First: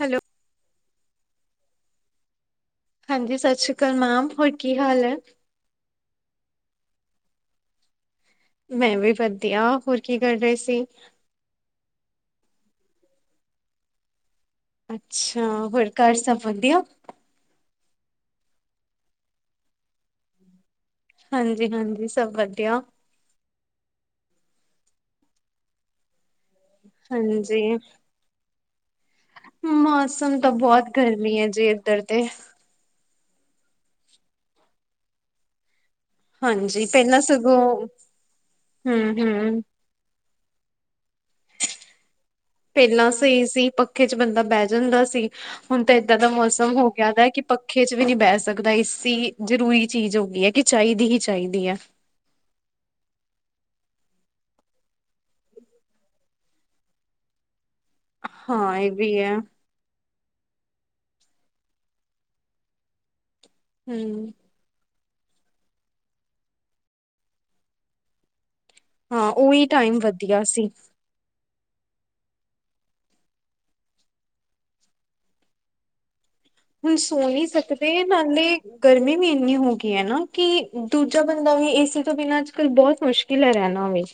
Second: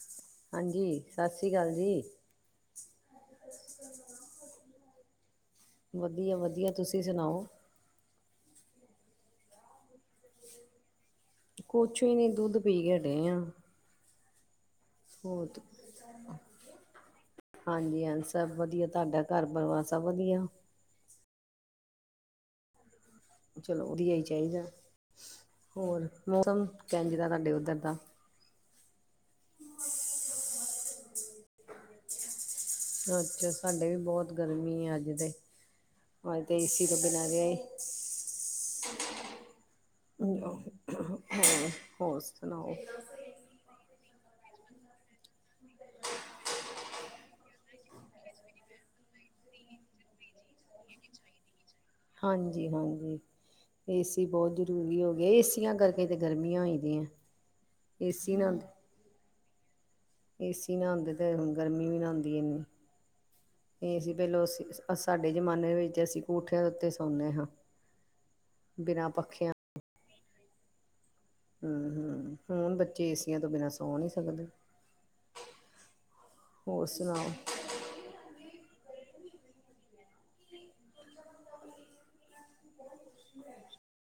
Hello. ਹਾਂਜੀ, ਸਤਿ ਸ੍ਰੀ ਅਕਾਲ ਜੀ। ਹਾਂਜੀ ਸਤਿ ਸ੍ਰੀ ਅਕਾਲ ਮੈਮ, ਹੋਰ ਕੀ ਹਾਲ ਐ? ਵਧੀਆ -ਵਧੀਆ, ਤੁਸੀਂ ਸੁਣਾਓ? ਮੈਂ ਵੀ ਵਧੀਆ, ਹੋਰ ਕੀ ਕਰ ਰਹੇ ਸੀ? ਕੁਛ ਵੀ ਨੀ, ਦੁੱਧ ਪੀ ਕੇ ਹੱਟੇ ਆ। ਅੱਛਾ, ਹੋਰ ਘਰ ਸਭ ਵਧੀਆ? ਹਾਂਜੀ ਹਾਂ, ਸਭ ਵਧੀਆ, ਤੁਹਾਡਾ ਘਰ- ਪਰਿਵਾਰ ਸਭ ਵਧੀਆ? ਹਾਂਜੀ- ਹਾਂਜੀ, ਸਭ ਵਧੀਆ। ਚਲੋ ਵਧੀਆ ਹੀ ਚਾਹੀਦਾ, ਹੋਰ, ਮੋਮ- ਹਾਂਜੀ‌। ਮੌਸਮ ਤਾਂ ਬਹੁਤ ਗਰਮੀ ਐ ਜੀ ਇੱਧਰ ਤੇ। ਅਛਾ, ਸਾਡੇ ਵੀ ਬਹੁਤ ਗਰਮੀ ਆ ਅੱਜ ਤੇ। ਅੱਜ ਤੇ ਹਾਂਜੀ, ਏਸੀ ਤੋਂ ਪਹਿਲਾਂ ਬਿਨਾਂ ਰਿਹਾ ਸਗੋਂ, ਹੂੰ -ਹੂੰ। ਹੋਰ ਸੁਣਾਓ ਪਹਿਲਾਂ ਸਹੀ ਸੀ, ਪੱਖੇ 'ਚ ਬੰਦਾ ਬਹਿ ਜਾਂਦਾ ਸੀ ਹੁਣ ਤਾਂ ਏਦਾਂ ਦਾ ਮੌਸਮ ਹੋ ਗਿਆ ਕਿ ਪੱਖੇ 'ਚ ਵੀ ਨਹੀਂ ਬਹਿ ਸਕਦਾ, ਏਸੀ ਜ਼ਰੂਰੀ ਚੀਜ਼ ਹੋ ਗਈ ਹੈ ਕਿ ਚਾਹੀਦੀ ਹੀ ਚਾਹੀਦੀ ਹੈ। ਹਾਂਜੀ -ਹਾਂਜੀ ਏਸੀ ਬਹੁਤ ਜ਼ਰੂਰੀ ਹੋ ਗਏ, ਏਸੀਆਂ ਕਰਕੇ ਤੇ ਗਰਮੀਆਂ ਹੋਈ ਦੀਆਂ ਏਸੀ ਨਾ ਹੁੰਦੇ, ਹਾਂ ਇਹ ਵੀ ਹੈ ਏਸੀ ਨਾ ਹੁੰਦੇ ਤੇ ਹੁ ਗਰਮੀ ਵੀ ਨਾ ਹੁੰਦੀ ਇੰਨੀ ਨਹੀਂ ਅਸੀਂ ਹਮ ਪਹਿਲੋਂ, ਅਸੀਂ ਸਾਡੇ ਜ਼ਮਾਨੇ ਵਿੱਚ ਅਸੀਂ ਕੋਠਿਆਂ ਦੇ ਉੱਤੇ ਸੌਂਦੇ ਹਾਂ ਬਿਨਾਂ ਹਾਂ ਪੱਖਿਆਂ ਉਹੀ ਟਾਈਮ ਵਧੀਆ ਸੀ। ਹਮ ਹਮ, ਹੁਣ ਬੱਚੇ ਏਸੀਆਂ ਤੋਂ ਬਿਨਾਂ ਸੌ ਨੀ ਸਕਦੇ ਹੋਰ ਹੁਣ ਸੋ ਸੁਣਾਓ? ਨਹੀਂ ਸਕਦੇ, ਨਾਲੇ ਗਰਮੀ ਵੀ ਇੰਨੀ ਹੋ ਗਈ ਹੈ ਨਾ, ਕਿ ਦੂਜਾ ਬੰਦਾ ਵੀ ਏਸੀ ਤੋਂ ਬਿਨਾਂ ਅੱਜ ਕੱਲ੍ਹ ਬਹੁਤ ਮੁਸ਼ਕਿਲ ਹੈ ਰਹਿਣਾ ਵੀ